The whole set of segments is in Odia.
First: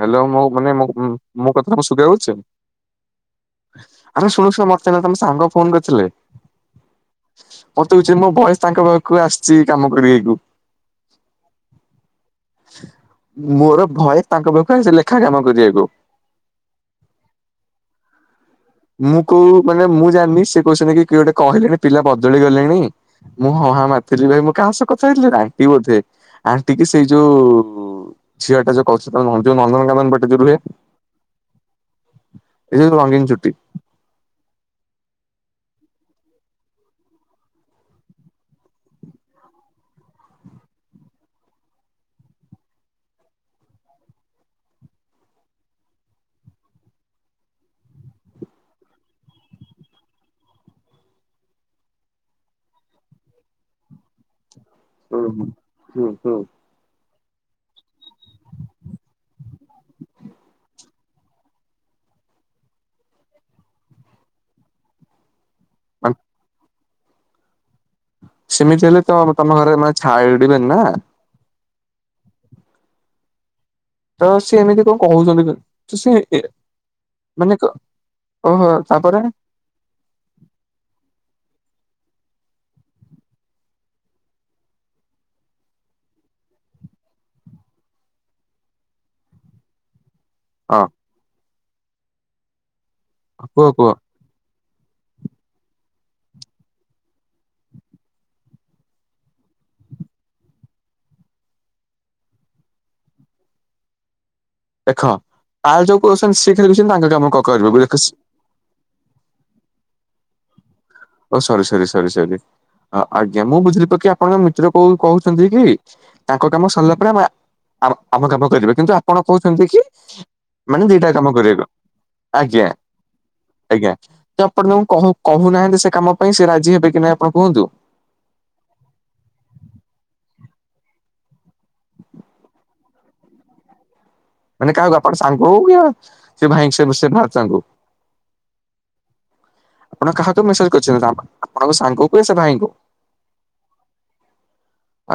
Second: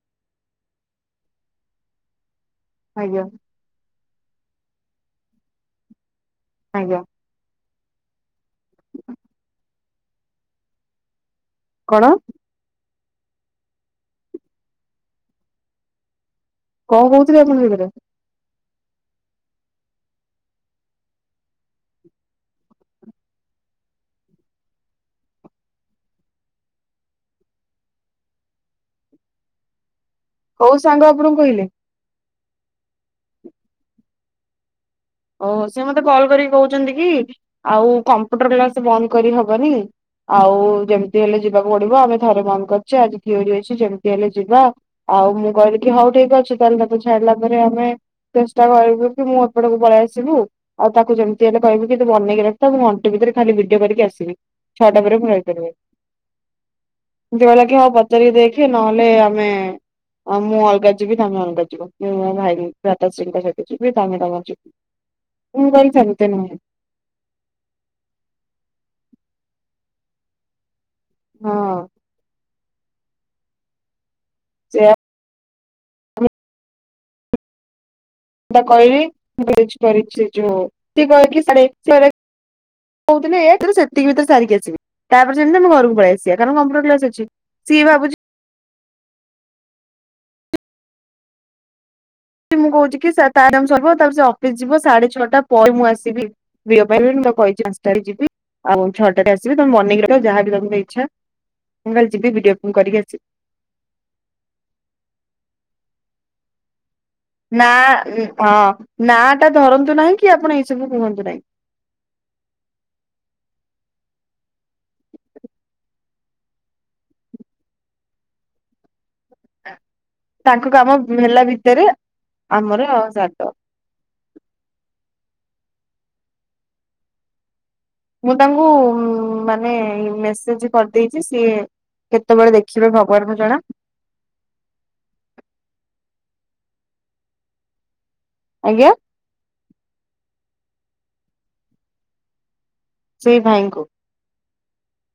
ହଲୋ ମୁଁ ମାନେ ମୋ କଥା ଶୁଭାଯାଉଛି? ଆଜ୍ଞା। ଆରେ ଶୁଣୁ ଶୁଣ ମତେ ଏଇନା ତମ ସାଙ୍ଗ ଫୋନ କରିଥିଲେ। ଆଜ୍ଞା। ମତେ କହୁଛି ମୋ ଭଏସ ତାଙ୍କ ପାଖକୁ ଆସିଛି କାମ କରିୟାକୁ। କଣ? ମୋର ଭଏସ ତାଙ୍କ ପାଖକୁ ଆସିଛି ଲେଖା କାମ କରିବାକୁ। କଣ କହୁଥିଲି ଆପଣଙ୍କ [unintelligible] ମୁଁ କୋଉ ମାନେ ମୁଁ ଜାଣିନି ସେ କହୁଛନ୍ତି କି କିଏ ଗୋଟେ କହିଲେଣି ପିଲା ବଦଳି ଗଲେଣି। ମୁଁ ହଁ ହାଁ ମାରଥିଲି ଭାଇ ମୁଁ କାହା ସହ କଥା ହେଇଥିଲି ଆଣ୍ଟି ବୋଧେ ଆଣ୍ଟି କି ସେଇ ଯୋଉ ଝିଅ ଟା ଯୋ କହୁଛ ନନ୍ଦନ କାନନ୍ଦନ କୋଉ ସାଙ୍ଗ ଆପଣଙ୍କୁ କହିଲେ? ଏଇ ଯୋଉ ରଙ୍ଗୀନ ଚୁଟି। ଓହୋ ସେ ମତେ କଲ୍ କରିକି କହୁଛନ୍ତି କି ଆଉ କମ୍ପୁଟର କ୍ଲାସ ବନ୍ଦ କରିହବନି। ଆଉ ଯେମିତି ହେଲେ ଯିବାକୁ ପଡିବ ଆମେ ଥରେ ବନ୍ଦ କରିଛେ ଆଜି ଥିଓରୀ ଅଛି ଯେମିତି ହେଲେ ଯିବା। ଆଉ ମୁଁ କହିଲି କି ହଉ ଠିକ ଅଛି ତାହେଲେ ତାକୁେ ଛାଡିଲା ପରେ ଆମେ ଚେଷ୍ଟା କରିବୁ କି ମୁଁ ଏପଟକୁ ପଳେଇିଆଶ ସିବୁ ଆଉ ତାକୁ ଯେମିତି ହେଲେ କହିବୁ କିୁ ତୁ ବନେଇକି ରକ୍ଷିତା ମୁଁ ଘଣ୍ଟେ ଭିତରେ ଖାଲି ଭିଡିଓ କରିକି ଆସିବି। ଛଅଟା ପରେ ହୁଁ ମୁଁ ହୁଁ [unintelligible] ହୁଁ ହୁଁ [unintelligible] କି ହଉ ପଚାରିକି ଦେଖି ନହେଲେ ଆମେ ହଁ ମୁଁ ଅଲଗା ଯିବି ତମେ ଅଲଗା ଯିବ ମୂଁ ମୋ ଭାଇ ଭାତାଶ୍ରୀଙ୍କ ସହିତ ଯିବି ତମେ ତମର ଯିବ। [unintelligible] ସେମିତି ହେଲେ ତ ତମ ଘରେ ମାନେ ଛାଡିବେନି ନା। ହଁ। ତ ସେ ଏମିତି ସେୟା କଣ କହୁଛନ୍ତି [unintelligible] ତା ତାପରେ କହିଲିଛି [inaudible] କରିଛି ଯୋ କହେ କି ସାେ [inaudible] କହୁଥିଲଥିଲେ ଏୁ ସେତିକି ଭିତରେ ସାରିକି ଆସିବ ତାପ ସେମିତି ଆମେ ଘରକୁ ପଳେଇ ଆସିବା କାରଣ କମ୍ପୁଟର କ୍ଲାସ ଅଛି। ସିଏ ଭାବୁଛି ହଁ। ମୁଁ କହୁଛି କି ତା କୁହ ସରିବ କୁହ ତାପରେ ଅଫିସ ଯିବ ସାଢେ ଛଅଟା ପରେ ମୁଁ ଆସିବି। ଭୟ ପାଇ ମୁଁ [inaudible] କହିି ଆଞ୍ଚଟାରେ ଯିବି ଆଉ ଛଅଟାରେ ଆସିବି ତମେ ମନକି ଯାହାବ ତମର ଇଚ୍ଛା ମୁଁ ଖାଲି [unintelligible] କରି ଆସି। ଦେଖ ଆଉ ଯୋଉ [unintelligible] ନା ହଁ ନା ଟା ଧରନ୍ତୁ ନାହିଁ କି ଆପଣ ଏଇ ସବୁ କୁହନ୍ତୁ। ଓ ନାହିଁ। ସରି ସରି ସରି ସରି ଆଜ୍ଞା ମୁଁ ବୁଝିଲି ପକେ ଆପଣଙ୍କ ମିତ୍ର କଉ କହୁଛନ୍ତି କି ତାଙ୍କ କାମ ସରିଲା ପରେ ଆମେ ଆମ କାମ କରିବେ କିନ୍ତୁ ଆପଣ କହୁଛନ୍ତି କି ତାଙ୍କ ମାନେ ଦିଟା କାମ ହେଲା କରିବାକୁ ଭିତରେ ଆଜ୍ଞା। ଆମର ସାରିଦବ। ଆଜ୍ଞା ତ ଆପଣ ତାଙ୍କୁ କହୁ କହୁନାହାନ୍ତି ସେ କାମ ପାଇଁ ସେ ରାଜି ହେବେ କି ନାହିଁ ଆପଣ କୁହନ୍ତୁ। ମୁଁ ତାଙ୍କୁ ମାନେ ମେସେଜ କରିଦେଇଛି ସିଏ କେତେବେଳେ ଦେଖିବେ ଭଗବାନଙ୍କୁୁ ଜଣା। ମାନେ କାହାକୁ ଆପଣ ସାଙ୍ଗ କୁ [unintelligible] ଆଜ୍ଞା। ଆପଣ କାହାକୁ ମେସେଜ୍ କରିଛନ୍ତି ଆପଣଙ୍କ ସାଙ୍ଗକୁ କି ସେ ଭାଇଙ୍କୁ? ସେଇ ଭାଇଙ୍କୁ।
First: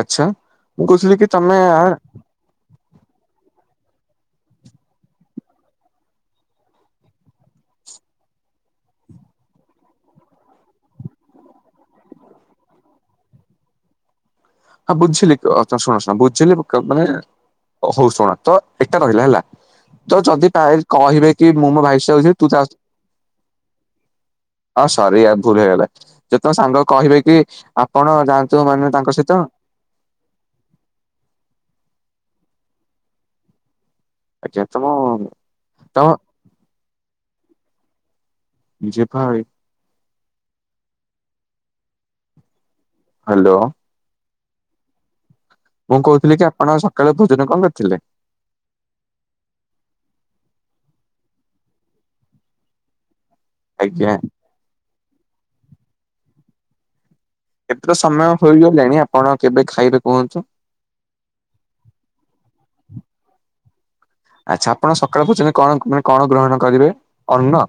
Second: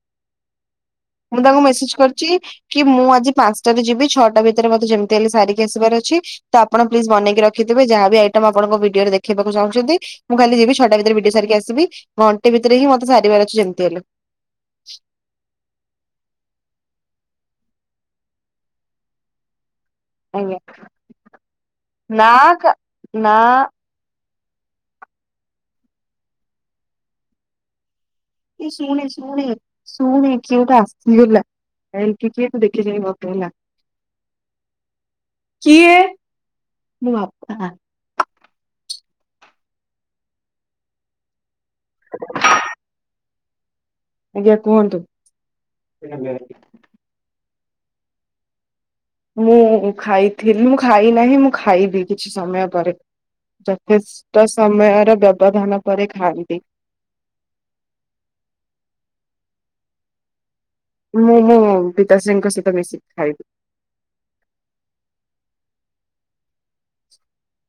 ଆଚ୍ଛା ମୁଁ ଘୁଷୁରି କି ମୁଁ ତାଙ୍କୁ ତମେ ମେସେଜ କରିଛି କି ମୁଁ ଆଜି ପାଞ୍ଚଟାରେ ଯିବି ଛଅଟା ଭିତରେ ମତେ ଯେମିତି ହେଲେ ସାରିକି ଆସିବାର ଅଛି। ତ ଆପଣ ପ୍ଲିଜ୍ ବନେଇକି ରଖିଥିବେ ଯାହା ବି ଆଇଟମ୍ ଆପଣଙ୍କ ଭିଡିଓରେ ଦେଖିବାକୁ ଚାହୁଁଛନ୍ତି। ମୁଁ ଖାଲି ଯିବି ଛଟା ଭିତରେ ବିଡି ସାରିକି ଆସିବି ଘଣ୍ଟେ ଭିତରେ ହିଁ ମତେ ସାରିବାର ଅଛି ଯେମିତି ହେଲେ। ହଁ ବୁଝିଲି ତ ଶୁଣ ଶୁଣ ବୁଝିଲି ମାନେ ଓ ହଉ ଶୁଣ ତ ଏଟା ରହିଲା ହେଲା। ତ ଯଦି ଆଜ୍ଞା ଭାଇ କହିବେ କି ମୁଁ ମୋ ଭାଇ ସହ ନା ଯିବି ତୁ ତା କା ନା ହଁ ସରିଆ ଭୁଲ ହେଇଗଲା ଯେ ତମ ସାଙ୍ଗ କହିବେ କି ଆପଣ ଯାଆନ୍ତୁ ମାନେ ତାଙ୍କ ସହିତ ଶୁମି କିିଏ ଗୋଟେ ଆସିଗଲା କିଏ ଦେଖି ଚାହିଁ ଗଫିବୁ ହେଲା। ଯେତକ ଦବ। ମୁଁ ବାଁ [unintelligible] ଯେ ଭାଇ ହଁ [unintelligible] ହ୍ୟାଲୋ। ଆଜ୍ଞା କୁହନ୍ତୁ? ମୁଁ କହୁଥିଲି କି ଆପଣ ସକାଳୁ ଭୋଜନ କଣ କରିଥିଲେ? ମୁଁ ଖାଇଥିଲି ମୁଁ ଖାଇ ନାହିଁ ମୁଁ ଖାଇବି କିଛି ସମୟ ପରେ। ଆଜ୍ଞା ଯଥେଷ୍ଟ ସମୟର ବ୍ୟବଧାନ ପରେ ଖାଇବି। ଏଥର ସମୟ କହିଲୁ ଜାଣି ଆପଣ କେବେ ଖାଇବେ କୁହନ୍ତୁ? ମୁଁ ମୁଁ ପିତାଶ୍ରୀଙ୍କ ସହିତ ମିଶିକି ଖାଇବି। ଆଚ୍ଛା ଆପଣ ସକାଳ ପର୍ଯ୍ୟନ୍ତ କଣ ମାନେ କଣ ଗ୍ରହଣ କରିବେ ଅନ୍ନ?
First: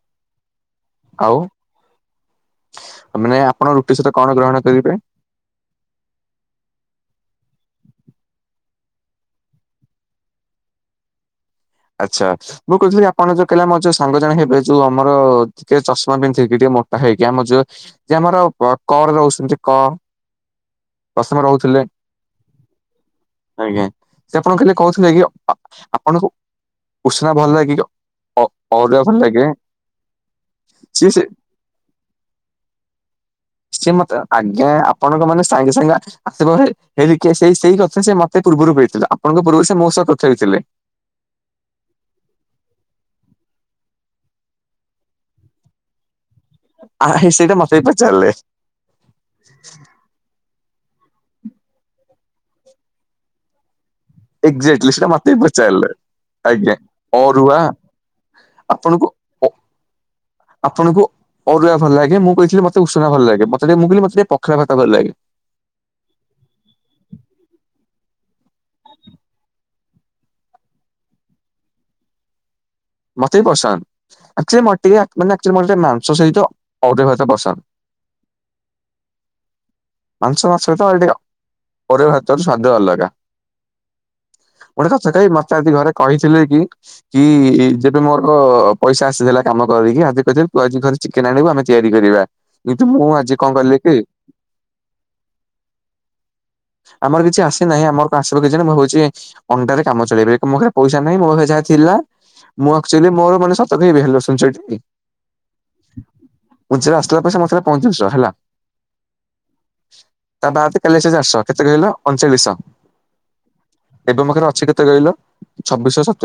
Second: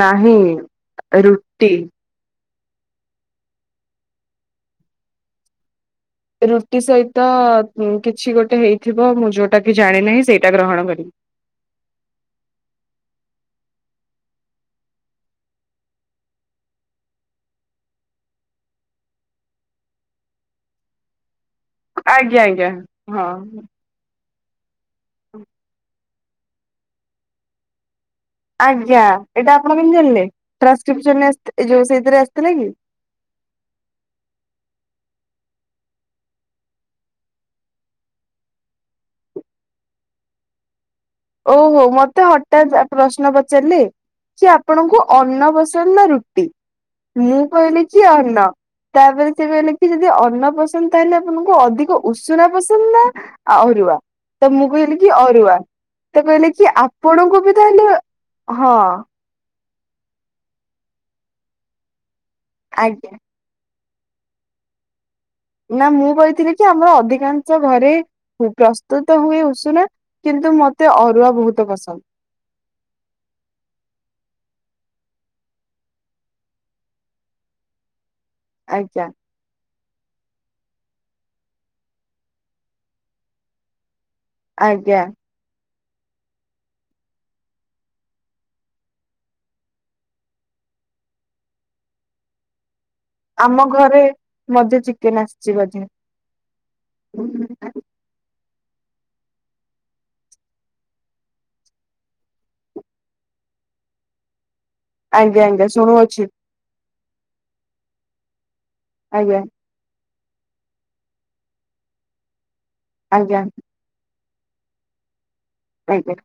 ନାହିଁ ଆଉ ରୁଟି। ମାନେ ଆପଣ ରୁଟି ସହିତ କଣ ଗ୍ରହଣ କରିବେ? ରୁଟି ସହିତ କିଛି ଗୋଟେ ହେଇଥିବ ମୁଁ ଯୋଉଟା କି ଜାଣି ନାହିଁ ସେଇଟା ଗ୍ରହଣ କରିବି। ଆଚ୍ଛା। ମୁଁ କହୁଥିଲି ଆପଣ ଯୋଉ କାଲି ଆମର ଯୋଉ ସାଙ୍ଗ ଜଣେ ହେବେ ଯୋଉ ଆମର ଟିକେ ଚଷମା ପିନ୍ଧିକିି ଟିକେ ମୋଟ ହେଇକି ଆମର ଯୁ ଯେ ଆମର କ ରହୁଛନ୍ତି କ ପ୍ରସମେ ରହୁଥିଲେ? ଆଜ୍ଞା ଆଜ୍ଞା ହଁ। ଆଜ୍ଞା। ସେ ଆପଣଙ୍କୁ କାଲି କହୁଥିଲେ ଆପଣଙ୍କୁ ଉଷ୍ନା ଭଲ ଲାଗିବ। ଆଜ୍ଞା ଏଇଟା ଆପଣ କିମିତି ଜାଣିଲେ ସିଏ ସେ ଟ୍ରାସ୍କ୍ରିସନ ରେ ଯୋଉ ସେଇଥିରେ ଆସିଥିଲେ କି? ସିଏ ମତେ ଆଜ୍ଞା ଆପଣଙ୍କ ମାନେ ସାଙ୍ଗେ ସାଙ୍ଗେ ଆସିବ ହେଇ ସେ ସେଇ କଥା ସେ ମତେ ପୂର୍ବରୁ କହିଥିଲା ଆପଣଙ୍କ ପୂର୍ବରୁ ସେ ମୋ ସହ କଥା ହେଇଥିଲେ। ଓହୋ ମତେ ହଠାତ୍ ପ୍ରଶ୍ନ ପଚାରିଲେ? କି ଆପଣଙ୍କୁ ଅନ୍ନ ପସନ୍ଦ ନା ରୁଟି ଆ ହେ ମୁଁ ସେଇଟା ମତେ କହିଲି ବି କି ପଚାରିଲେ ଅନ୍ନ। ତାପରେ ସେ କହିଲେ କି ଯଦି ଅନ୍ନ ପସନ୍ଦ ତାହେଲେ ଆପଣଙ୍କୁ ଅଧିକ ଉଷୁନା ପସନ୍ଦ ନା ଆ ଅରୁଆ ତ ମୁଁ ଏକ୍ଜାକ୍ଟଲି କହିଲି ସେଇଟା କି ମତେ ବି ଅରୁଆ। ପଚାରିଲେ ତ କହିଲେ କି ଆଜ୍ଞା। ଆପଣଙ୍କୁ ବି ଅରୁଆ ତାହଲେ ହଁ। ଆପଣଙ୍କୁ ଆପଣଙ୍କୁ ଅରୁଆ ଭଲ ଲାଗେ ମୁଁ କହିଥିଲି ମତେ ଉଷୁନା ଆଜ୍ଞା ଭଲ ଲାଗେ। [unintelligible] ମୁଁ କହିଲି ମୋତେ ଟିକେ ପଖାଳ ଭାତ ଭଲ ଲାଗେ। ନା ମୁଁ କହିଥିଲି କି ଆମର ଅଧିକାଂଶ ଘରେ ପ୍ରସ୍ତୁତ ହୁଏ ଉଷୁନା। କିନ୍ତୁ ମତେ ଅରୁଆ ବହୁତ ପସନ୍ଦ। ମତେ ବି ପସନ୍ଦ ଅଚୁଆଲି ମୋତେ ଟିକେ ମାନେ ଅଚୂଆଲି ମାଂସ ସହିତ ଅରୁଆ ଭାତ ପସନ୍ଦ। ଆଜ୍ଞା। ମାଂସ ମାସ ସହିତ ଏଡିଅ, ପରିବା ଭାତରୁ ସ୍ଵାଦ ଅଲଗା। ଗୋଟେ ଆଜ୍ଞା କଥା କହିବି, ମତେ ଆଜି ଘରେ କହିଥିଲେ କି? କି ଯେବେ ମୋର ପଇସା ଆସିଥିଲା କାମ କରିକି ଆଦି ପାଦି ପ୍ରୟୋଜ କରିଚି। ଚିକେନ୍ ଆଣିବୁ ଆମେ ତିଆରି କରିବା, କିନ୍ତୁ ମୁଁ ଆଜ୍ ଆମ ଘରେ ମଧେ ଚିକେନ୍ ଆସିଚି ବୋଧେ। ଆମର କିଛି ଆସି ନାଇଁ, ଆମ ଘରକୁ ଆସିବ କିଏ ଜଣେ, ମୁଁ ବଇଚି। ଅଣ୍ଡାରେ କାମ ଚଳେଇବେ ଏକ୍ ମୋ ପାଖରେ ପଇସା ନାଇଁ, ମୋ ପାଖରେ ଯାହା ଥିଲା। ମୁଁ ଆକ୍ଚୁଆଲି ମୋର ମାନେ ଶତ କଇବି, [inaudible] ଆଜ୍ଞା ଆଜ୍ଞା, ଶୁଣୁ ଅଛି। ପୁନ୍ଚରୁି ଆସିଲା ପରେ, ମୋ ପାଖେଥିଲା ପଂଇଚାଳିଶି ଟଙ୍କା, ହେଲା। ଆଜ୍ଞା। ତା ବାଆତ୍ କାଲି ହେଇଥିଲା ଚାରିଶହ, କେତେ କହିଲ? ଅଣଚାଳିଶିଶହ। ଆଜ୍ଞା। ଏବେ ମୋ ପାଖରେ ଅଛି କେତେ କଇଲ? ଅଜ୍ଞା,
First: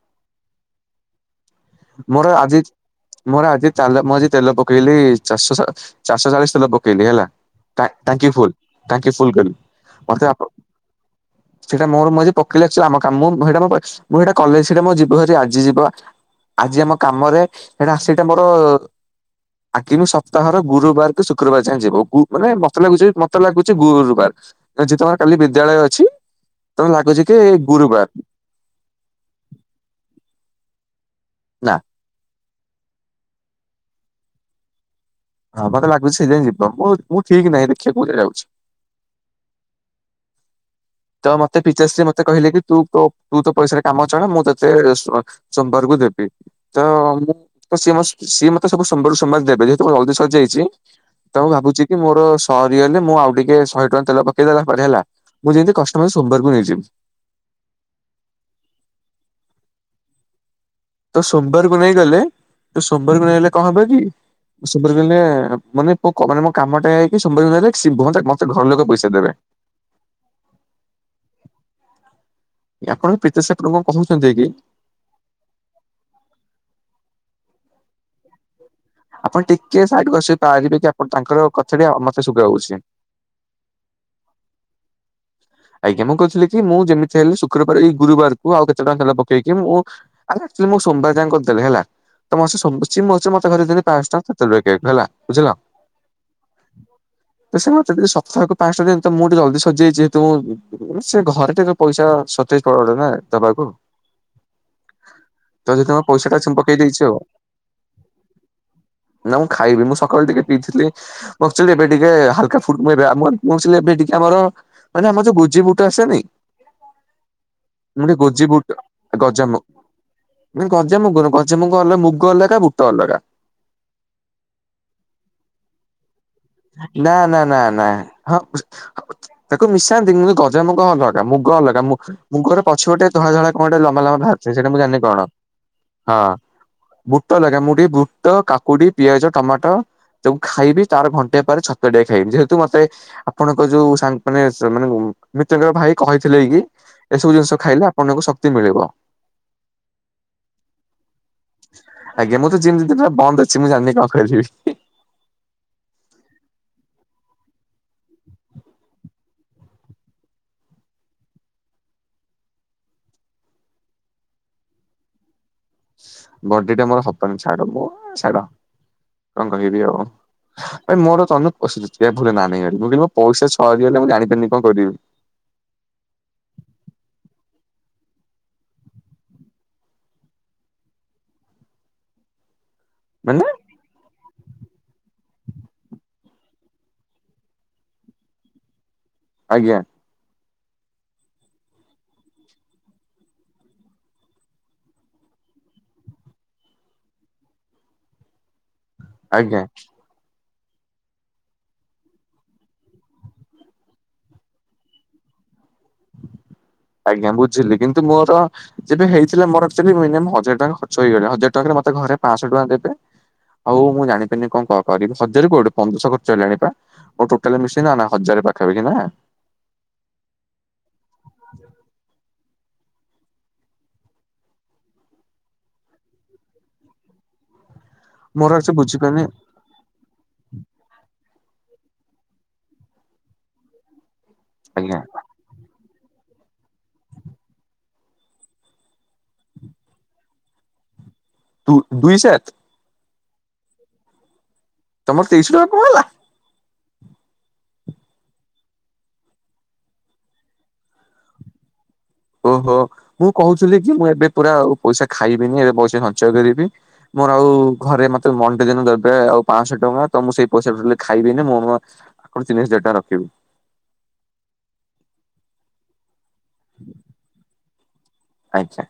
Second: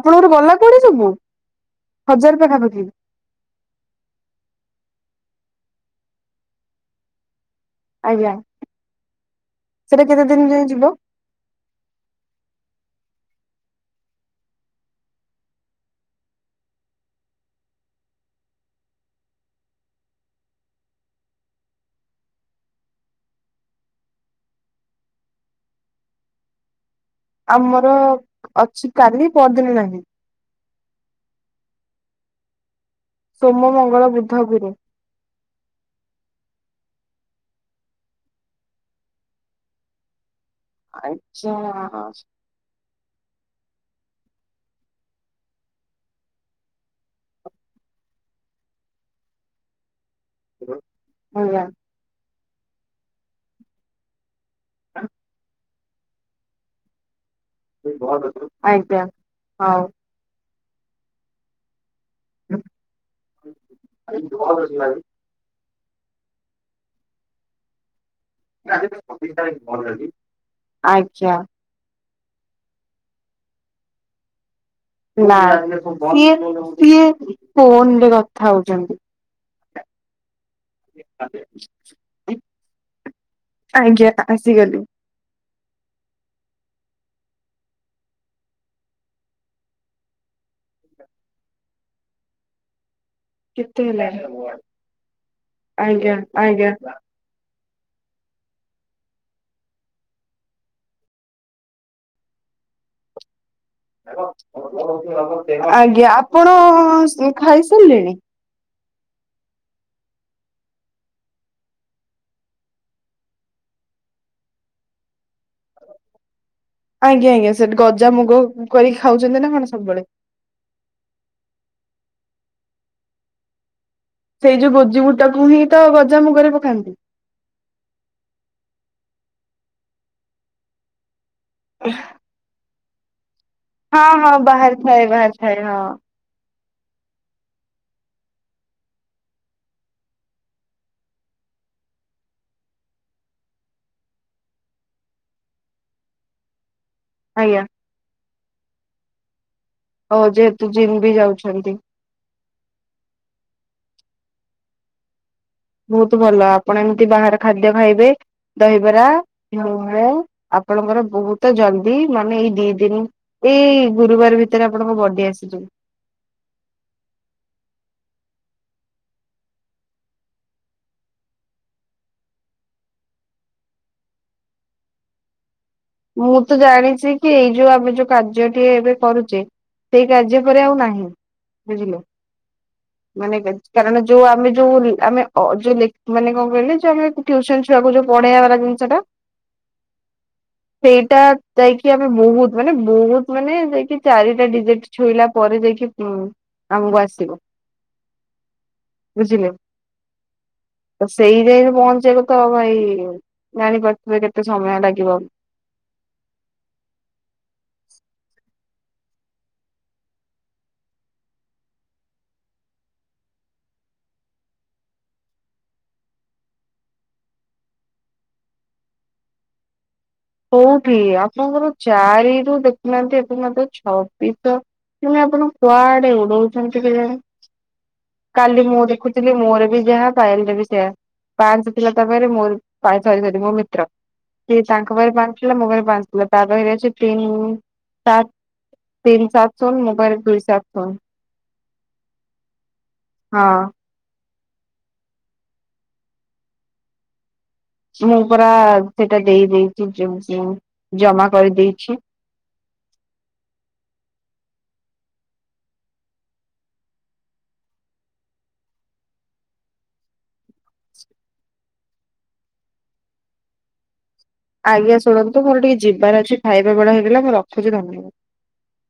ଆପଣଙ୍କର ଗଲା କୁଆଡେ ସବୁ? ମୋର ହଜାର ଆଜିତ୍ ପାଖାପାଖି ମୋର ଆଜି ଚାଲେ, ମୁଁ ଆଜି ତେଲ ପକେଇଲି ଚାରିଶ୍ ଚାରିଶହ ଚାଳିିଶ୍ ତେଲ ପକେଇଲି ହେଲା। ଟା ଟାଙ୍କି ଆଜ୍ଞା ଫୁଲ୍, ଟାଙ୍କି ଫୁଲ୍ କରିଲି, ସେଟା କେତେ ମତେ ଦିନ ବାପା ଯାଏ ଯିବ? ସେଇଟା ମୋର ମୁଁ ଯେ ପକେଇଲି ଅଚି ଆମ କାମ, ମୁଁ ସେଇଟା ମୁଁ ସେଇଟା କଲେ ସେଇଟା ମୁଁ ଯିବ ଯଦି ଆଜି ଯିବ। ଆଜି ଆମ କାମରେ ଏଟା ସେଇଟା ମୋର ଆଜି ମୁଁ ସପ୍ତାହର ଗୁରୁବାର କି ଶୁକ୍ରବାର ଯାଏ ଯିବ, ମାନେ ମତେ ଲାଗୁଚି, ମତେ ଲାଗୁଚି ଗୁରୁବାର୍। ଯେତେବେଳେ କାଲି ବିଦ୍ୟାଳୟ ଅଛି, ତ ଭାଗୁଚି। ଆମର ଅଛି କାଲି, ପଅରଦିନ ନାହିଁ। ନା। ସୋମ, ମଙ୍ଗଳ, ବୁଧ, ଗୁରୁ। ହଁ ମତେ ଲାଗୁଛି ସେଇ ଯାଏ ଯିବ, ମୁଁ ମୁଁ ଠିକ୍ ନାଇଁ, ଦେଖିଆ କୋଉଥିରେ ଯାଉଛି। ତ ଆଚ୍ଛା ମତେ ପିତାଶ୍ରୀ ମତେ କହିଲେ କି, ତୁ ତୋ ତୁ ତୋ ପଇସାରେ କାମ ଚଳା, ମୁଁ ତତେ ରସୁଆ ସୋମବାରକୁ ଦେବି। ତ ମୁଁକ୍ ସିଏ ସିଏ ମତେ ସବୁ ସୋମବାର ରୁ ସୋମବାର ଦେବେ, ଯେହେତୁ ମୋର ଜଲ୍ଦି ସରି ଯାଇ ଚି, ମୁଁ ଆଜ୍ଞା ଭାବୁଚି କି ମୋର ସରିଗଲେ, ମୁଁ ଆଉ ଟିକେ ଶହେ ଟଙ୍କା ତେଲ ପକ୍ ପକେଇ ଦେଲା ପରେ ହେଲା, ମୁଁ ଯେମିତି କଷ୍ଟମଷ୍ଟେ ସୋମବାର କୁ ନେଇଯିବି। ବହତ୍ ରାତିରେ ଆଜ୍ଞ, ହଉ। ତ ସୋମବାରକୁ ନେଇ ଗଲେ, ସୋମବାରକୁ ନେଇଗଲେ କଣ ହବ କି, ସୋମବାରକୁ ହେଲେ ମାନେ ମୋ କୋ କାମ ଟା ହେଇକି, ସୋମବାର କୁ ରହିଲେ [unintelligible] ଆଜ୍ଞା। ଆପଣଙ୍କୁ ପିତାଶ୍ର କଣ କହୁଚନ୍ତି କି? ନା, ସିଏ ସିଏ ଫୋନ୍ ରେ କଥା ହଉଚନ୍ତି। ଆପଣ ଟିକେ ସାଇଡିକୁ ଆସିବେ, ତା ଧିରେକି ଆପଣ ତାଙ୍କର କଥା ଟି ମତେ ଶୁଭା ଯାଉଚି। ଆଜ୍ଞା, ଆସିଗଲି। ଆଜ୍ଞା, ମୁଁ କହୁଥିଲି କି ମୁଁ ଯେମିତି ହେଲେ ଶୁକ୍ରବାର୍, ଏଇ ଗୁରୁବାର କୁ ଆଉ କେତେ ଟଙ୍କା ତେଲ ପକେଇକି ମୁଁ ଆଚୁଆଲି ମୁଁ ସୋମବାର ଯାଏ କରିଦେବି ହେଲା, ତ ମୁଁ ସେ ମୋ ମତେ ଘରେ କେତେ [inaudible] ପାଂଶହ ହେଲାଣି ଟଙ୍କା ଖର୍ଚ୍ଚ କରିକି ଆଇଚୁ, ହେଲା ବୁଝିଲ। ଆଜ୍ଞା ଆଜ୍ଞା। [unintelligible] ତ ସେ ମତେ ଡେଲି ସ୍ତାହକୁ ପାଂଶହ ଟଙ୍କା ଦିଅନ୍ତି, ତ ମୋର ଏଥର ଜଲ୍ଦି ସଜିଯାଇଚି। [unintelligible] ତୁ, ସେ ଘରେ ଟିକେ ପଇସା ସଟେଜ୍ ପଡେ ନା, ଦବାକୁ। ତ ସେଥିପାଇଁ ମୋ ଆଜ୍ଞା ପଇସାଟା ଅଛି ଆପଣ ମୁଁ ପକେଇ ଦେଇଛି ଆଉ ଖାଇସାରିଲେଣି। ନା ମୁଁ ଖାଇବି ମୁଁ ସକାଳୁ ଟିକେ ପିଇଥିଲି। ମୁଥିଲି ଏବେ ଟିକେ ହାଲକା ଫୁଟ କବେ ଆମର କୁିଲି ଏବେ ଟିକେ ଆମର। ମାନେ ଆମରୋଉ ଗୋଜିିବୁଟ ଆସେନେଇ। ଆଜ୍ଞା ଆଜ୍ଞା ସେଠି ଗଜାାମୁଗ କରିକି ଖାଉଛନ୍ତି ନା କଣ ସବୁବେଳେ? ଏଇ ଗଜାମଗୁ ଗଜାମୁଗ ଅଲଗା ମୁଗ ଅଲଗା ବୁଟ ଅଲଗା। ସେଇ ଯୋଉ ଗୋଜିିବୁଟାକୁ ହିଁ ତ ଗଜାମୁଗ ରେ ଘ ନା ନା ନା ନା ହଁ ତାକୁ ମିଶାନ୍ତି ମୁଁ ଗଜାମୁଗ ଅଲ ମୁଗ ଅଲଗା ମୁ ମୁଖର ପଛ ଗୋଟେ ଧଳା ଧଳା କଣ ଗଟେ ଲମ୍ବା ହଁ ଲମ୍ବା ହଁ ବାାରୁଛି ସେଇଟା ବାହାରି ମୁଁ ଥାଏ ଜାଣିନି କଣ ବାହାରି ଥାଏ ହଁ। ହଁ। ବୁଟ ଲଗେ ମୁଁ ଟିକେ ବୁଟ କାକୁଡି ପିଆଜ ଟମାଟୋ ତାକୁଖାଇବି ତାର ଘ। ଣ୍ଟାଏ ପରେ ଛତୁଆ ଟିକେ ଖାଇବି ଯେହେତୁ ମତେ ଆପଣଙ୍କ ଯୋଉ ସାଙ୍ଗ ମାନେ ମାନେ ମିତ୍ରଙ୍କର ଭାଇ କହିଥିଲେ କି ଏସବୁ ଜିନିଷ ଆଜ୍ଞା ଖାଇଲେ ଆପଣଙ୍କୁ ଶକ୍ତି ମିଳିବ। ହଉ ଯେହେତୁ ଜିମ୍ ବି ଯାଉଛନ୍ତି। ଆଜ୍ଞାଁ ମୁ ତ ଯେିତି ପୁରା ବନ୍ଦ ଅଛି ମୁଁ ଜାିନି କଣ କହିବି। ବହୁତ ଭଲ ଆପଣ ଏମିତି ବାହାରେ ଖାଦ୍ୟ ଖାଇବେ ଦହିବରା ଘିଉ ଭଳ ଆପଣଙ୍କର ବହୁତ ଜଲଦି ମାନେ ଏଇ ଦି ଦିନ। ଏଇ ଗୁରୁବାର ଭିତରେ ଆପଣଙ୍କ ବଡି ଆସିଲୁ। ବଡି ଟା ମୋର ହବନି ଛାଡ ମୁଁ ଛାଡ କଣ କହିବି ଆଉ। ଭାଇ ମୋର ତନେ ପ ଭଲ ନାହିଁ ମୁଁ କିି ପଇସା ଛଅ ଦିଗଲେ ମୁଁ ଜାଣିପାରିନି କଣ କରିଦିବି। ମୁଁ ତ ଜାଣିଛି କି ଏଇ ଯୋଉ ଆମେ ଯୋଉ କାର୍ଯ୍ୟଟିଏ ଏବେ କରୁଛେ ସେଇ କାର୍ଯ୍ୟ ପରେ ଆଉ ନାହିଁ ବୁଝିଲ ମାନେ- କାରଣ ଯୋଉ ଆମେ ଯୋଉ ଆମେ ଯୋଉ ମାନେ କଣ କହିଲେ ଯୋଉ ଆମୁସନ ଛୁଆ କକୁ ଯୋଉ ପଢେଇବାାର ଜିନିଷ ଟା। ଆଜ୍ଞା। ସେଇଟା ଯାଇକି ଆମେ ବହୁତ ମାନେ ବହୁତ ମାନେ ଯାଇକି ଚାରିଟା ଡିଜିେଟ ଛୁଇଲା ପରେ ଯାଇକି ହୁଁ ଆମ୍ବ ଆସିବ ବୁଝିଲେ। ଆଜ୍ଞା ତ ସେଇ ଯାଇ ପହଞ୍ଚେଇକୁ ତ ଭାଇ ଜାଣିପାରୁଥିବେ କେତେ ସମୟ ଲାଗିବ। ଆଜ୍ଞା ବୁଝିଲି କିନ୍ତୁ ମୋର ଯେବେ ହେଇଥିଲା ମୋରଚ ମିନି ହଜାର ଟଙ୍କା ଖର୍ଚ୍ଚଇଗଲେ ହଜାର ଟଙ୍କାରେ ମତେ ଘରେ ପାଞ୍ଚଶହ ଟଙ୍କା ଦେବେ ହଉ ମୁଁ ଜାଣିପାରିନି କଣ କଣ କରିବି ହଜାର କୋଉଠୁ ପନ୍ଦରଶହ ଖର୍ଚ୍ଚ ହେଲେ ଜଣିିବା। ମୁଁ ଟୋଟାଲି ମିଶି ନା ନା ହଜାର ପାଖାପାଖି ନା। କୋଉଠି ଆପଣଙ୍କର ଚାରି ରୁ ଦେଖୁନାହାନ୍ତି ଏବେ ମ ଛବିଶ। ତୁ ଆପଣ କୁଆଡେ ଉଡଉଛନ୍ତି କେ ଜାଣ। ମୋର କାଲି ଆକ୍ଚୁଆଲି ମୁଁ ବୁଝିପାରୁନି ଦେଖୁଥିଲି ମୋର ବି ଯାହା ପାାଇଲରେ ବି ପାଞ୍ଚ ଥିଲା ତାପରେ ମୋରରିରି ମୋ ମିତ୍ର ସେ ତାଙ୍କ ଆଜ୍ଞା ବାଞ୍ଚଥିଲା ମୁଁ ଘରେ ବାନ୍ଞ୍ଚିଲଥିଲା ତାପହରେ ଅଛି ତିନ ତିନ ସାତ ସନ ମୋବାଇଲ ଦୁଇ ସାତ ସନ ଦୁଇଶତ। ହଁ। ତମର ତେଇଶ ଟା କଣ ହେଲା। ମୁଁ ପା ସେଇଟା ଦେଇ ଦେଇେଇଛି ଜମା କରିଦେଇଛି। ଓହୋ ମୁଁ କହୁଥିଲି କି ମୁଁ ଏବେ ପୁରା ପଇସା ଖାଇବିନି ଏବେ ପଇସା ସଞ୍ଚୟ କରିବି ମୋର ଆଉ ଘରେ ମତେ ମଣ୍ଡେ ଦିନ ଦରବେ ଆଉ ପାଞ୍ଚଶହ ଟଙ୍କା ତ ମୁଁ ସେଇ ପଇସା ଖାଇବିନି ମୁଁ ଗଣ ସେନିେଟା ରଖିବି ଆଜ୍ଞା ଶୁଣନ୍ତୁ ମୋର ଟିକେ ଯିବାର ଅଛି ଖାଇବା ବେଳ ହେଇଗଲା। ମୁଁ ରଖୁଚି ଧନ୍ୟବା ଆଚ୍ଛା।